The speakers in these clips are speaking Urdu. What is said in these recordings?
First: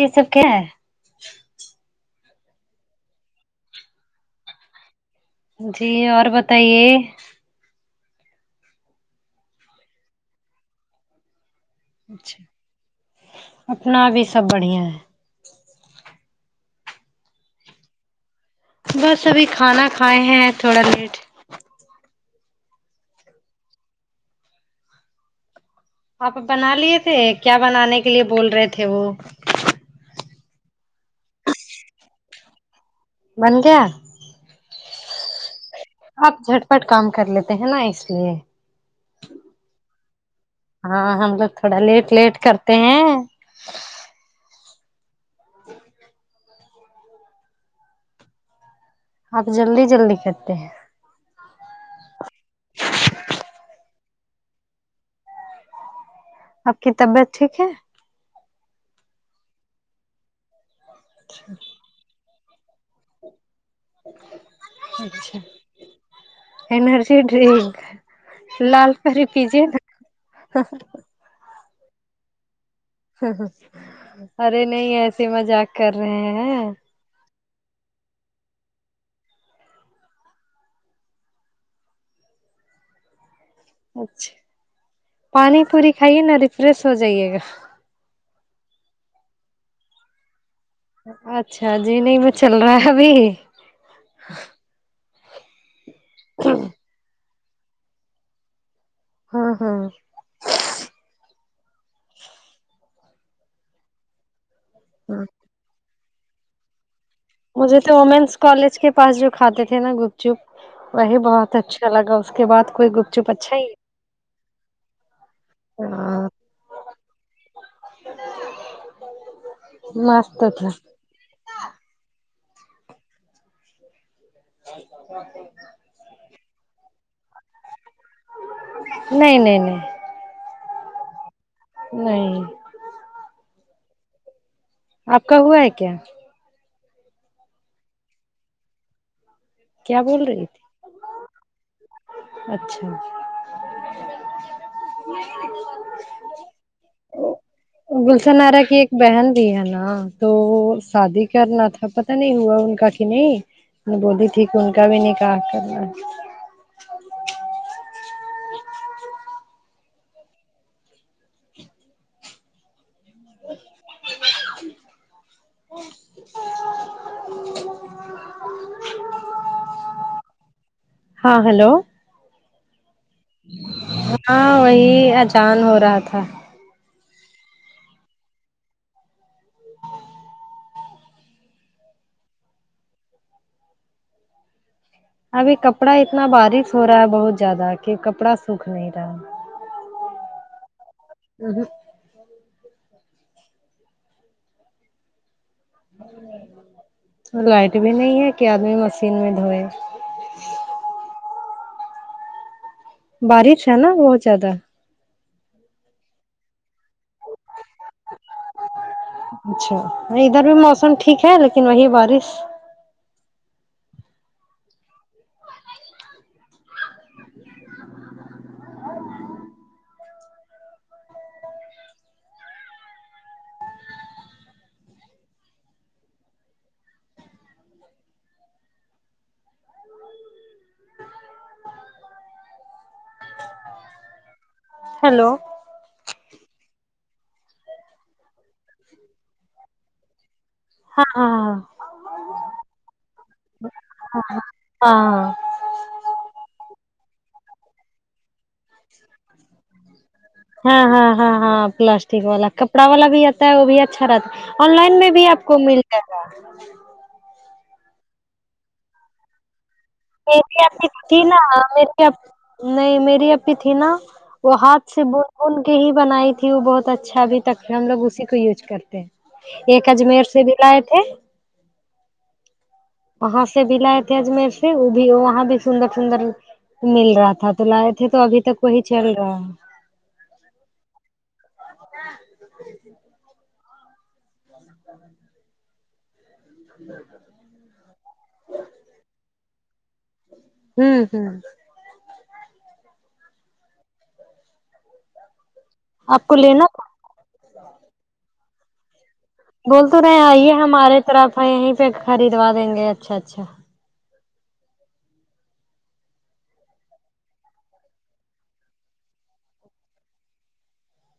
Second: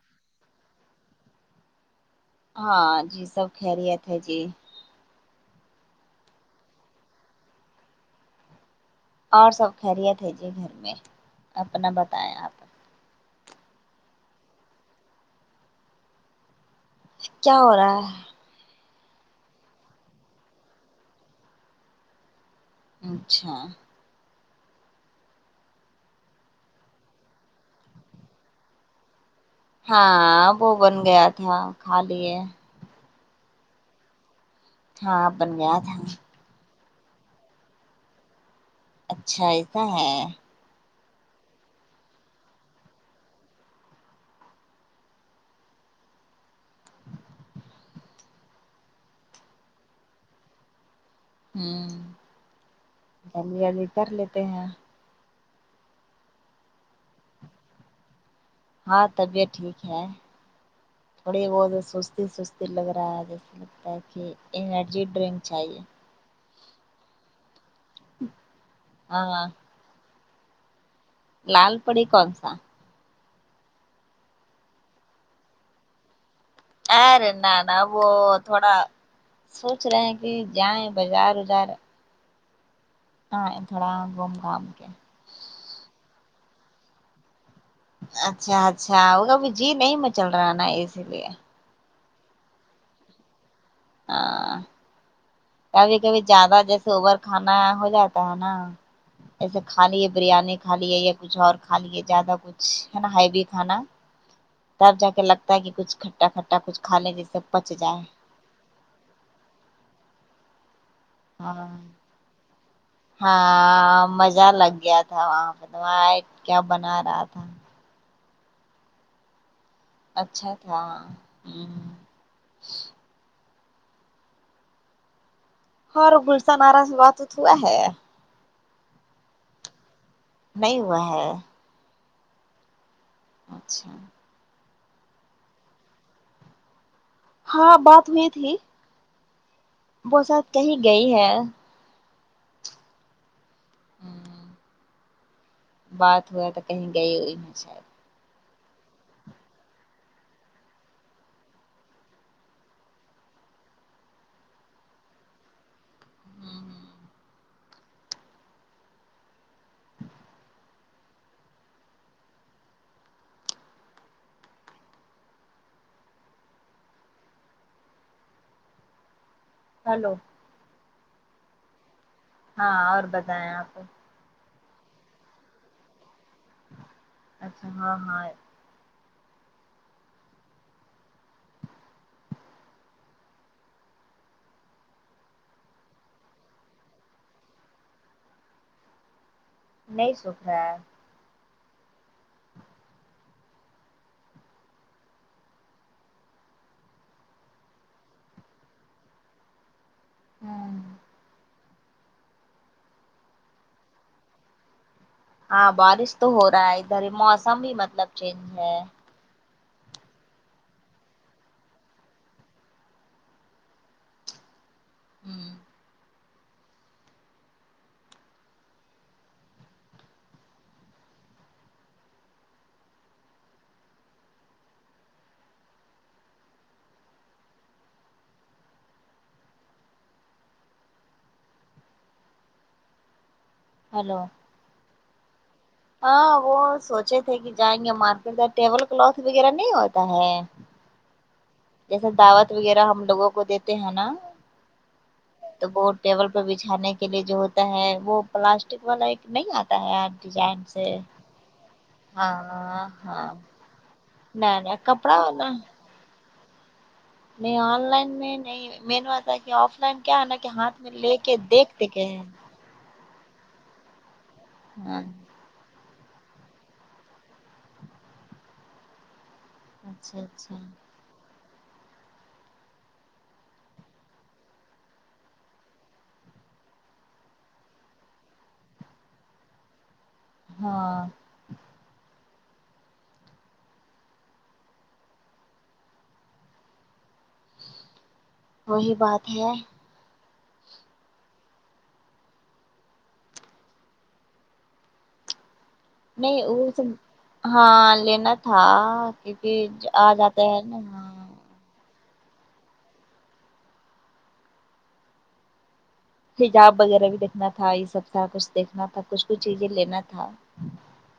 یہ سب کیا ہے ہاں جی سب کھیریت ہے جی جی اور بتائیے اور سب کھیریت ہے جی گھر میں اپنا بتائیں اچھا آپ اپنا بھی سب بڑھیا ہے کیا ہو رہا ہے بس ابھی کھانا کھائے ہیں تھوڑا لیٹ اچھا آپ بنا لیے تھے کیا بنانے کے لیے بول رہے تھے وہ ہاں وہ بن گیا تھا کھا لیے بن گیا ہاں بن گیا تھا آپ جھٹپٹ کام کر لیتے ہیں نا اس لیے اچھا ایسا ہے ہاں ہم لوگ تھوڑا لیٹ لیٹ کرتے ہیں آپ جلدی جلدی کرتے ہیں ہوں جلدی جلدی کر لیتے ہیں آپ کی طبیعت ٹھیک ہے ہاں طبیعت ٹھیک ہے تھوڑی بہت سستی سس دل لگ رہا ہے جیسے لگتا ہے کہ انرجی اچھا ڈرنک چاہیے انرجی ڈرنک لال پری ہاں پیجئے نہ لال پڑی کونسا ارے نہیں ایسے مذاق کر رہے ہیں ارے نہ نہ وہ تھوڑا سوچ رہے ہیں کہ جائیں بازار وزار ہاں تھوڑا گھوم اچھا گھام کے پانی پوری کھائیے نا ریفریش ہو جائیے گا اچھا اچھا انہوں بھی جی نہیں میں چل رہا نا اس اچھا جی نہیں مچل رہا ہے ابھی ہاں کبھی کبھی زیادہ جیسے اوور کھانا ہو جاتا ہے نا ہاں جیسے ہاں کھالی بریانی کھا لیے یا کچھ اور کھا لیے جیادہ کچھ ہے نا ہیوی کھانا تب جا کے ہاں لگتا ہے کہ کچھ کھٹا کھٹا کچھ کھالیں جس سے پچ مجھے تو جائے وومینس کالج کے پاس جو کھاتے تھے نا گپ چپ وہی بہت ہاں اچھا لگا اس کے بعد کوئی گپت ہاں مزہ لگ گیا تھا وائٹ کیا بنا رہا تھا ا [inaudible] اچھا تھا ہوں [inaudible] اور گلسہ نارا سے بات ویت ہوا ہے نہیں نہیں نہیں نہیں ہوا ہے نہیں اچھا آپ کا ہوا ہے کیا ہاں بات ہوئی تھی کیا وہ بول رہی شاید تھی کہیں گئی ہے اچھا [inaudible] بات ہوا تو کہیں گئی ہوئی ہے شاید گلشن ارا کی ایک بہن بھی ہے نا تو شادی کرنا تھا پتا نہیں ہوا ان کا کی نہیں نے بولی تھی کہ ان کا بھی نکاح کرنا ہے ہاں [inaudible] [inaudible] ہلو ہاں ہلو ہاں اور بتائیں آپ ہاں وہی اجان ہو رہا تھا اچھا ہاں ہاں ابھی کپڑا اتنا بارش ہو رہا ہے بہت زیادہ کہ کپڑا سوکھ نہیں رہا نہیں سوکھ رہا اہوں لائٹ بھی نہیں ہے کہ آدمی مشین میں دھوئے ہوں بارش ہے نا بہت زیادہ ہاں بارش تو ہو رہا ہے ادھر موسم بھی مطلب چینج ہے اچھا نہیں ادھر بھی موسم ٹھیک ہے لیکن وہی بارش ہلو ہلو ہاں وہ سوچے تھے کہ جائیں گے مارکیٹ ٹیبل کلتھ وغیرہ نہیں ہوتا ہے ہاں ہا جیسے دعوت وغیرہ ہم لوگوں کو دیتے ہیں نا ہاں تو وہ ٹیبل پہ بچھانے کے لیے جو ہوتا ہے وہ پلاسٹک والا ایک نہیں آتا ہے یار ڈیزائن ہاں سے ہاں ہاں ہاں ہاں تو وہ بھی اچھا رہتا نہ نہ آن لائن میں کپڑا بھی آپ والا کو مل جائے گا نہیں آن لائن میں نہیں مین آتا کہ آف لائن کیا ہے نا کہ میری ہاتھ اپی میں لے تھی کے نا دیکھتے کہ میری ہیں اپ نہیں میری اپی تھی نا وہ ہاتھ ہاں سے ب ان کے ہی بنائی تھی وہ بہت اچھا ابھی تک ہم لوگ اسی کو یوز کرتے ہیں ایک اچھا اجمیر سے بھی اچھا لائے تھے وہاں سے بھی لائے تھ اجمیر وہ بھی وہاں بھی سندر سندر مل رہا تھا تو لائے تھے تو ابھی تک وہی چل رہا ہاں [inaudible] [unintelligible] [inaudible] وہی بات ہے ہوں ہوں آپ کو نہیں لینا وہ سب ہاں لینا تھا کیونکہ آ جاتا ہے نا پر ہاں آپ یہیں پہ خریدوا دیں گے اچھا اچھا حجاب وغیرہ بھی دیکھنا تھا یہ سب تھا کچھ دیکھنا تھا کچھ کچھ چیزیں لینا تھا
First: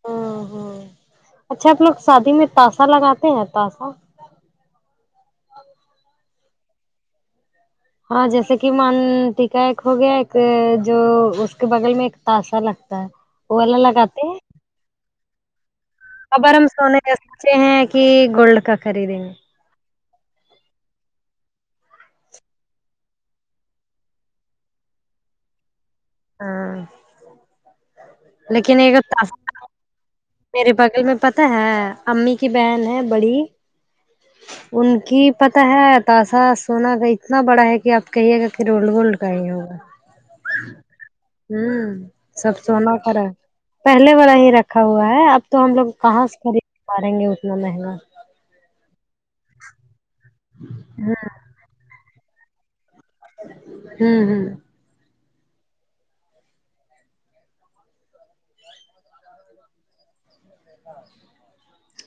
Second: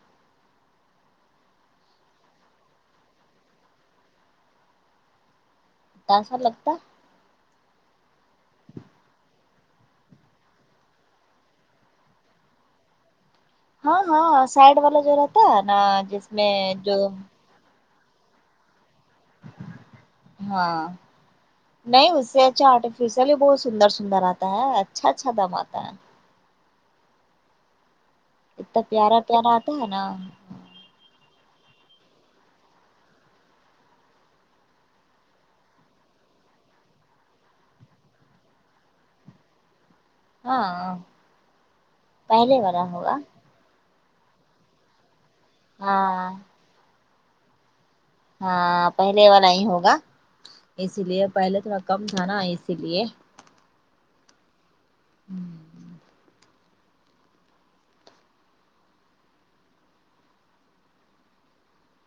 ہوں ہوں اچھا آپ لوگ شادی میں تاسا لگاتے ہیں تاسا تاسا لگتا ہاں جیسے کہ من ٹی کا ایک ہو گیا ایک جو اس کے بغل میں ایک تاشا لگتا ہے وہ والا ہاں لگاتے ہاں ہیں سائڈ والا جو رہتا ہے نا ابر میں ہم جو سونے سے سوچے ہیں کہ گولڈ کا خریدیں گے ہاں نہیں اس سے اچھا آرٹیفیشل بھی بہت سندر سندر آتا ہے اچھا اچھا دم آتا ہے ہاں لیکن اتنا اگر پیارا تاسا پیارا آتا ہے نا میرے بغل میں پتہ ہے امی کی بہن ہے بڑی ان کی پتہ ہے تاشا سونا کا اتنا بڑا ہے کہ آپ کہیے گا کہ رولڈ گولڈ کا ہی ہوگا ہاں ہوں سب پہلے والا سونا ہوگا کھرا ہے پہلے والا ہی رکھا ہوا ہے اب تو ہم لوگ کہاں ہاں سے خرید پایئں گے اتنا مہنگا ہاں پہلے والا ہی ہوگا اسی لیے پہلے تھوڑا کم تھا نا اسی لیے ہوں ہوں ہوں ہوں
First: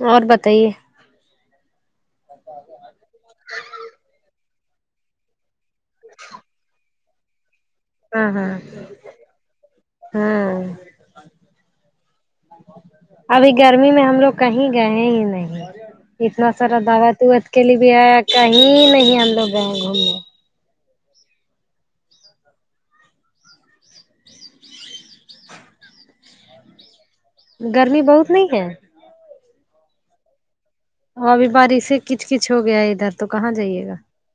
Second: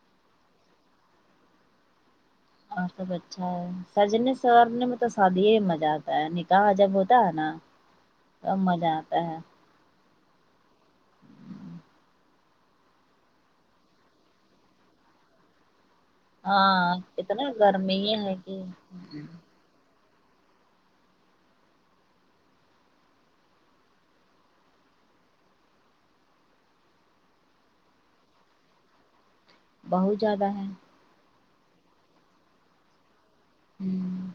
اور بتائیے اور سب اچھا ہے سجنے سورنے میں تو سادی ہی م زہ آتا ہے نکاح جب ہوتا ہے نا ہاں ہاں تب مزہ آتا ہے ہاں ابھی گرمی میں ہم لوگ کہیں گئے ہی نہیں اتنا سارا ہاں دعوت ووت اتنا کے لیے بھی گرمی آیا ہے کہیں نہیں کہ ہم لوگ گئے گھومنے گرمی بہت نہیں ہے بہت زیادہ ہے اور ابھی بارش سے کچ کچ ہو گیا ہے ادھر تو کہاں جائیے گا ہوں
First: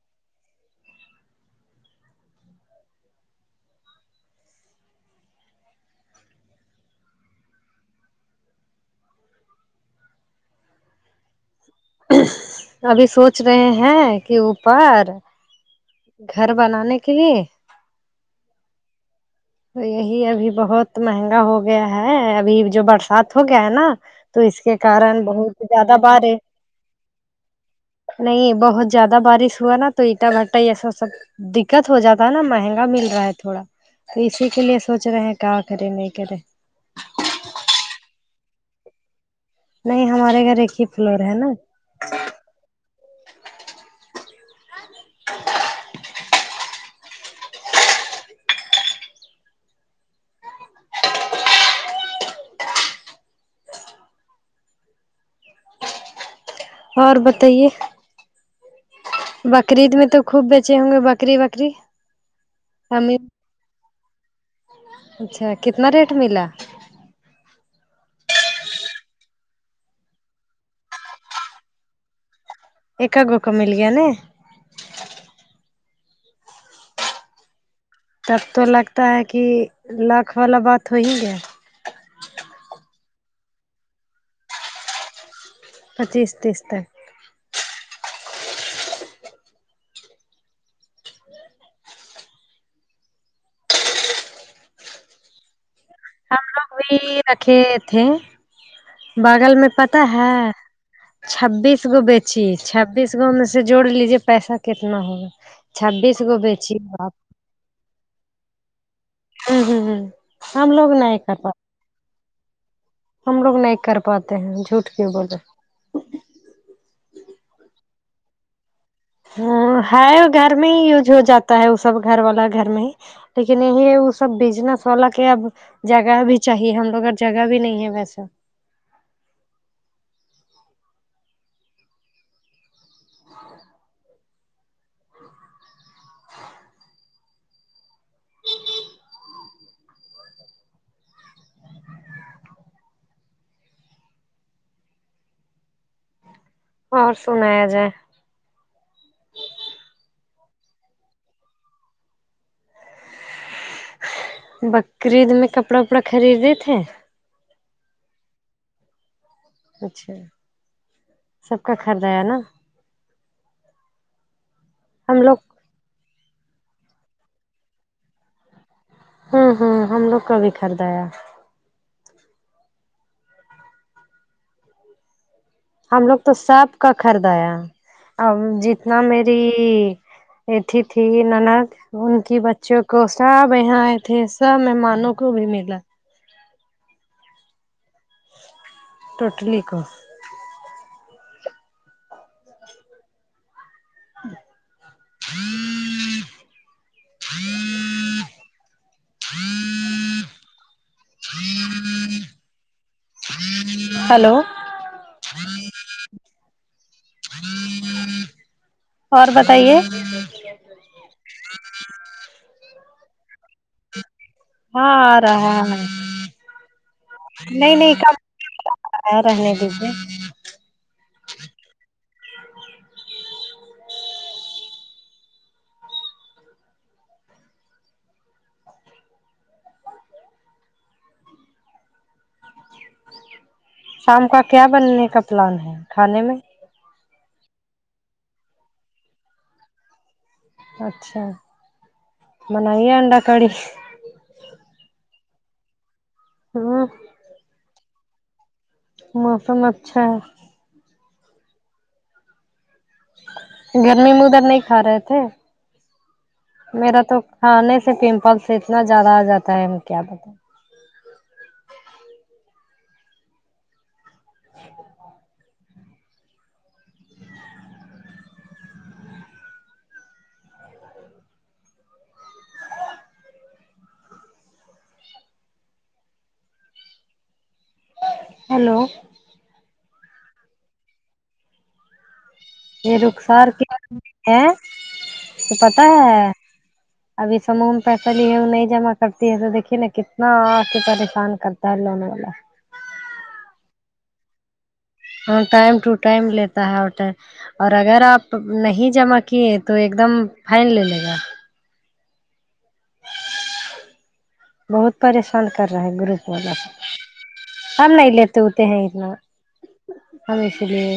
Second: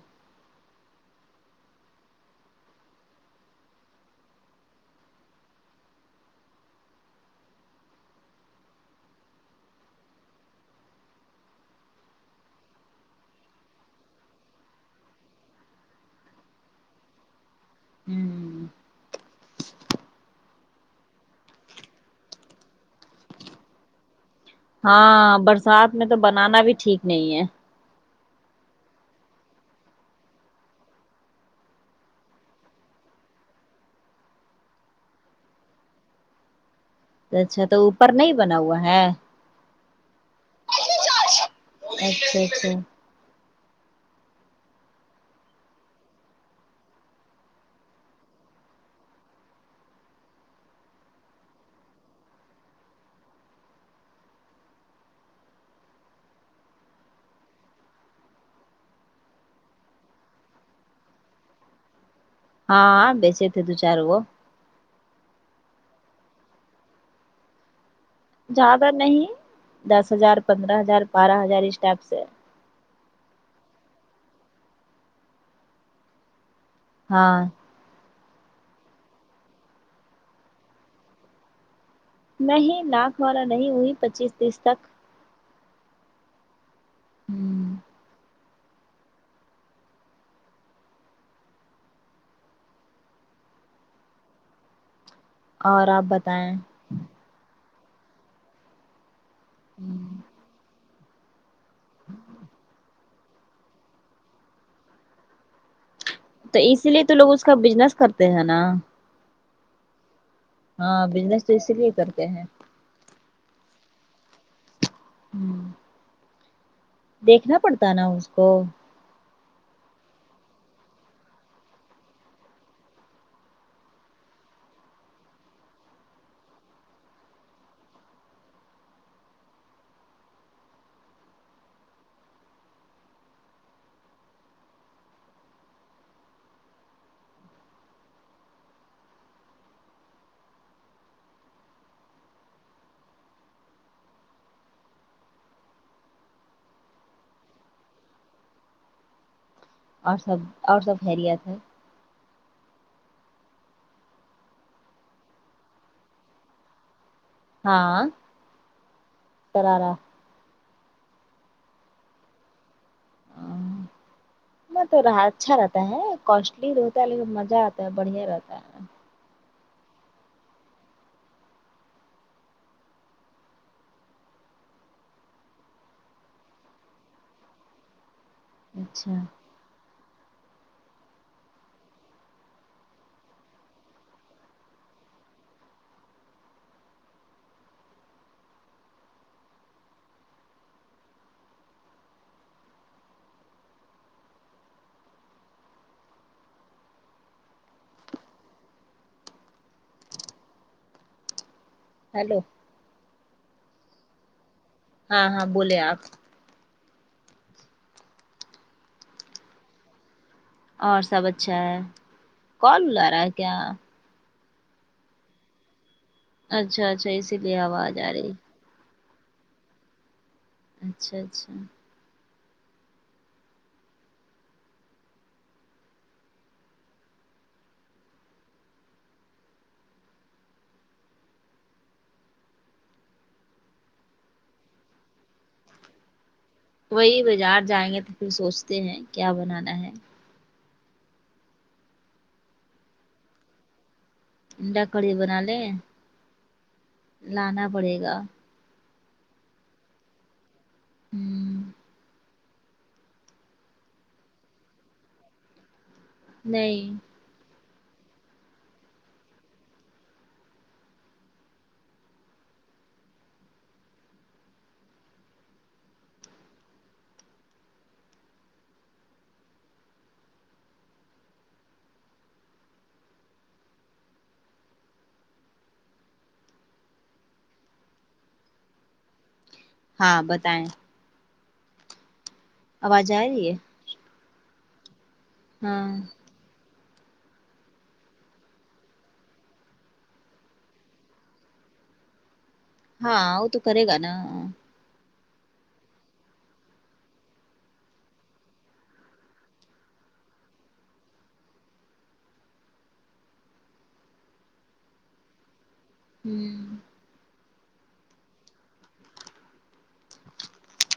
ابھی سوچ رہے ہیں کہ اوپر گھر بنانے کے لیے ہوں تو یہی ابھی بہت مہنگا ہو گیا ہے ابھی جو برسات ہو گیا ہے نا تو اس کے کارن ہاں بہت برسات زیادہ میں تو بار ہے بنانا بھی ٹھیک نہیں ہے نہیں بہت زیادہ بارش ہوا نا تو اینٹا بھٹا ایسا سب دکت ہو جاتا ہے نا مہنگا مل رہا ہے تھوڑا تو اسی کے لیے سوچ رہے ہیں کیا کرے نہیں کرے اچھا تو اوپر نہیں بنا ہوا ہے نہیں ہمارے گھر ایک ہی فلور ہے نا اچھا اچھا ہ اور بتائیے بکرید میں تو خوب بیچے ہوں گے بکری وکری ہاں ہمیں بیچے تھے دو چار وہ اچھا کتنا ریٹ ملا زیادہ نہیں دس ہزار پندرہ ہزار بارہ ہزار اس ٹیپ سے ایک کا گوکا مل گیا نے ہاں تب تو لگتا ہے کہ لاکھ والا بات ہو ہی گیا نہیں لاکھ والا نہیں وہی پچیس تیس تک پچیس تیس تک ہوں اور آپ بتائیں کوئی رکھے تھے بغل میں پتا ہے چھبیس گو بیچی چھبیس ان میں سے جوڑ لیجے پیسا کتنا ہوگا چھبیس گو تو بیچی اسی لیے آپ تو لوگ اس کا بزنس کرتے ہیں نا ہوں ہوں ہوں ہم لوگ ہاں نہیں کر بزنس تو پاتے اسی لیے کرتے ہیں ہم لوگ نہیں کر پاتے ہیں جھوٹ کیوں بولے دیکھنا پڑتا نا اس کو ہاں ہے گھر میں ہی یوج ہو جاتا ہے وہ سب گھر والا گھر میں ہی لیکن نہیں ہے وہ سب بزنس والا کے اب جگہ بھی چاہیے ہم لوگ اور جگہ بھی نہیں ہے ویسا اور سنایا جائے اور سب اور سب خیریت ہے بقرعید میں کپڑا وپڑا خریدے تھے ہاں کرارا اچھا سب کا خریدا ہے نا ام وہ تھوڑا ہم لوگ اچھا رہتا ہے کاسٹلی تو ہوتا ہے لیکن مزہ آتا ہے بڑھیا ہی رہتا ہے ہاں ہاں ہم لوگ کا بھی خریدایا ہم لوگ تو سب کا خریدایا اب جتنا اچھا میری [unintelligible] ان کی بچیوں کو سب یہاں آئے تھے سب مہمانوں کو بھی ملا ٹوٹلی کو ہیلو ہیلو ہاں ہاں بولے آپ اور بتائیے اور سب اچھا ہے کون بلارہ رہا ہے کیا ہاں آ رہا ہے اچھا اچھا اسی لیے آواز آرہی ہے آآں رہنے دیجیے اچھا اچھا شام کا کیا بننے کا پلان ہے کھانے میں وہی بازار جائیں گے تو پھر سوچتے ہیں کیا بنانا ہے اچھا بنائیے انڈا کڑی انڈا کڑی بنالیں ہاں لانا پڑے گا موسم اچھا ہے ہوں گرمی میں ادھر نہیں کھا رہے تھے نہیں میرا تو کھانے سے پمپل سے اتنا زیادہ آجاتا ہے ہم کیا بتائیں ا ہیلو ہاں بتائیں یہ آواز آ رخسار رہی ہے کیا ہے [inaudible] اسے پتہ ہاں ہے ابھی سامان [unintelligible] لی ہے وہ نہیں جمع کرتی ہے تو دیکھیے نا کتنا پریشان کرتا ہے الله مولا ہاں وہ تو کرے گا نا ہاں ٹائم ٹو ٹائم لیتا ہے ہر ٹائم اور اگر آپ نہیں جمع کیے تو ایک دم فائن لے لے گا بہت پریشان کر رہا ہے گروپ والا ہوں ہم نہیں لیت تے ہیں اتنا ہم اس لیے